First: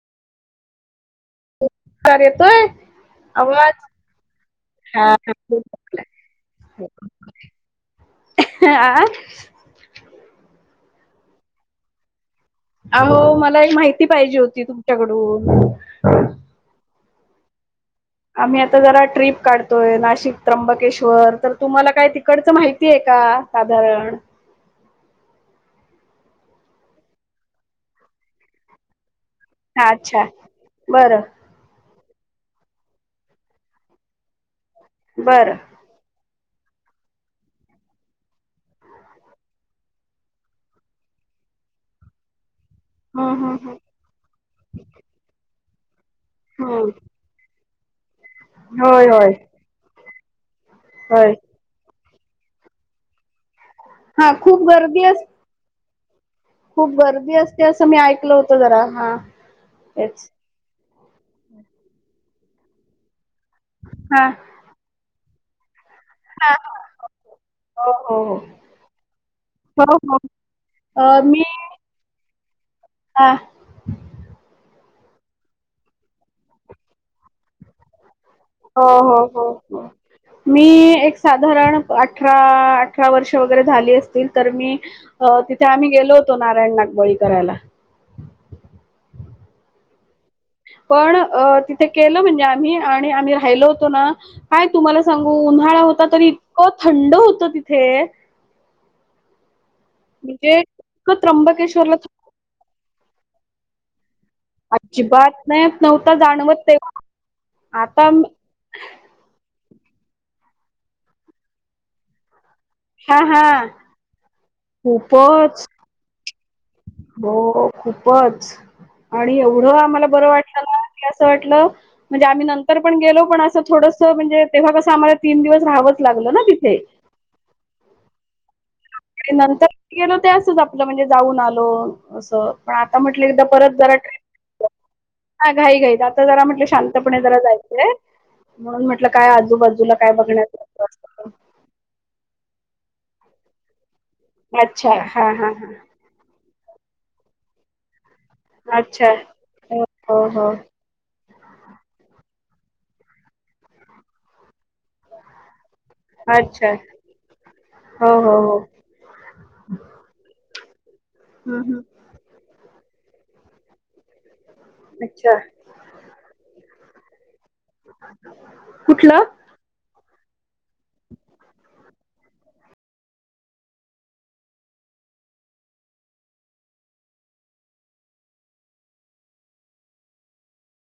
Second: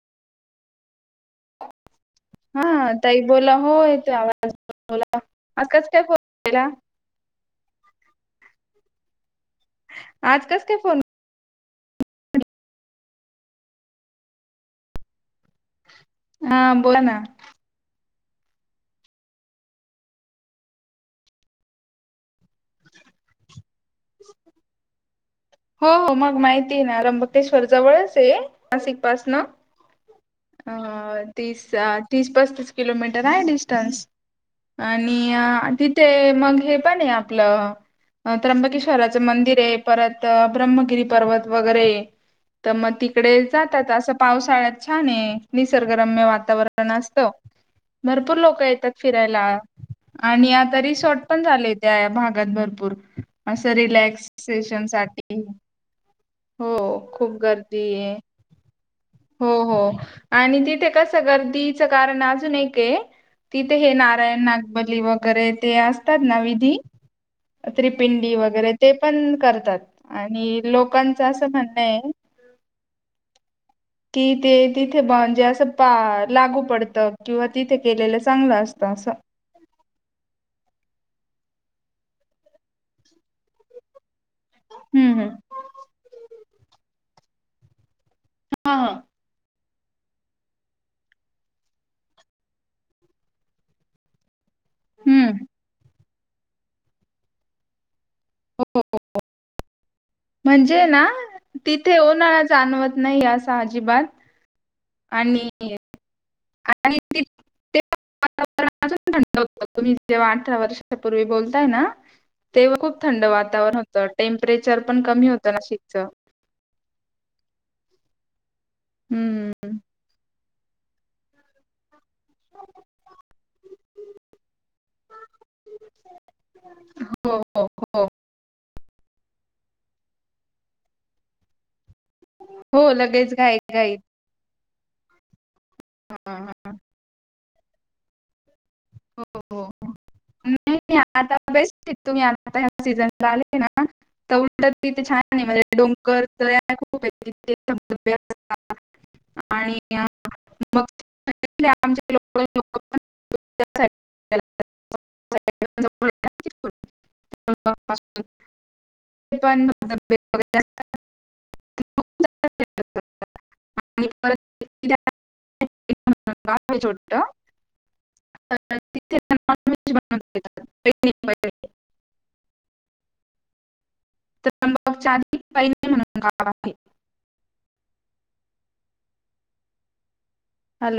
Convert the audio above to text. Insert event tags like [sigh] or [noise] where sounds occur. Car हा येतोय ताई बोला आवाज हो येतो हा आवाजला आज कस काय फोन केला आ आज कस काय फोन अहो मला हि माहिती पाहिजे होती तुमच्याकडून हा बोल ना आम्ही आता जरा ट्रिप काढतोय नाशिक त्र्यंबकेश्वर तर तुम्हाला काय तिकडचं माहिती आहे का साधारण हो हो मग माहिती आहे ना र्यंबकेश्वर जवळच आहे [inaudible] पाच न हा अच्छा बरं अ तीस तीस पस्तीस किलोमीटर आहे डिस्टन्स बरं आणि तिथे मग हे पन्हाय आपलं त्र्यंबकेश्वराचं मंदिर आहे परत ब्रह्मगिरी पर्वत वगैरे तर मग हम्म तिकडे हम्म हम्म जातात असं पावसाळ्यात छाने निसर्ग रम्य वातावरण हम्म असतं भरपूर लोक येतात होय होय फिरायला आणि आ रिसॉर्ट होय पण झालेत त्यात भागात भरपूर असं हा खूप रिलॅक्सेशन गर्दी अस साठी हो खूप गर्दी असते असं मी गर्दीय ऐकलं होतं जरा हा हो हो तेच आणि तिथे कस तिथं गर्दीच कारण अजून एकय तिथे हे हा नारायण हा नागबली व गैरे ते अस तर करतात ना हा. विधी हो हो तपिंडी वगैरे ते पण करतात हो हो हो आणि अ लोकां तीज मी असं म्हणंय हा की ते तिथे म्हणजे असं लागू पडत किंवा तिथे केलेलं चांगलं हो असतं असं हो हो हो--मी एक साधारण अठरा, अठरा वर्ष वगैरे झाली असतील. तर मी हम्म हम्म अ तिथे आम्ही गेलो तो नारायण नागबळी करायला हा हा पण अ तिथे केलं म्हणजे आम्ही आणि राहिलो होतो ना काय तुम्हाला सांगू हम्म उन्हाळा हो तरी इतकं थंड होत तिथे! हो म्हणजे ना इतकं त्र्यंबकेश्वरला तिथे उन्हाळा जाणवत नाही असं अजिबात अजिबात आणि नाही नव्हत जाणवत ते आणि ति ते आता मी वातावरण अजून थंड तुम्ही जेव्हा अठरा वर्षाच्या पूर्वी बोलताय ना? तेव्हा खूप हा थंड हा वातावरण होतं टेमं प्रेचर पण कमी होतं खूपच नाशिक [unintelligible] हो खूपच आणि हम्म. एवढं आम्हाला बरं वाट मला कि असं वाटलं म्हणजे आम्ही नंतर पण गेलो पण असं थोडस म्हणजे तेव्हा कसं आम्हाला तीन दिवस राहावंच लागलं ना तिथे हो, हो, हो, आणि नंतर गेलो ते असच, आपलं म्हणजे जाऊन आलो असं पण हो आता म्हटलं लगेच एकदा घाईत परत जरा घाईत. ट्रिप ह घाई घाईत आता हां, जरा म्हटलं हां, शांतपणे जरा जाईं ह [inaudible] म्हणून म्हटलं काय हो, हो. आजूबाजूला काय बघण्याचा नाही, अस नाही असत आता बेस्ट आहे तुम्ही आता ह सीझन ला आलेय ना तर उलट अच्छा तिथे छान हा आहे हा म्हणजे डोंगर दऱ्या ू व्य [inaudible] अच्छा अं, हो हो मग तिथले [inaudible] त्या [inaudible] अच्छा प हो [inaudible] हो हो त्या [inaudible] हम् हम् फिरत असतात. आणि परत अच्छा का ोट [inaudible] कुठला न [unintelligible] [inaudible] त्र्यंबाकच्याध पहिना म्हणून गाव आहे हॅलो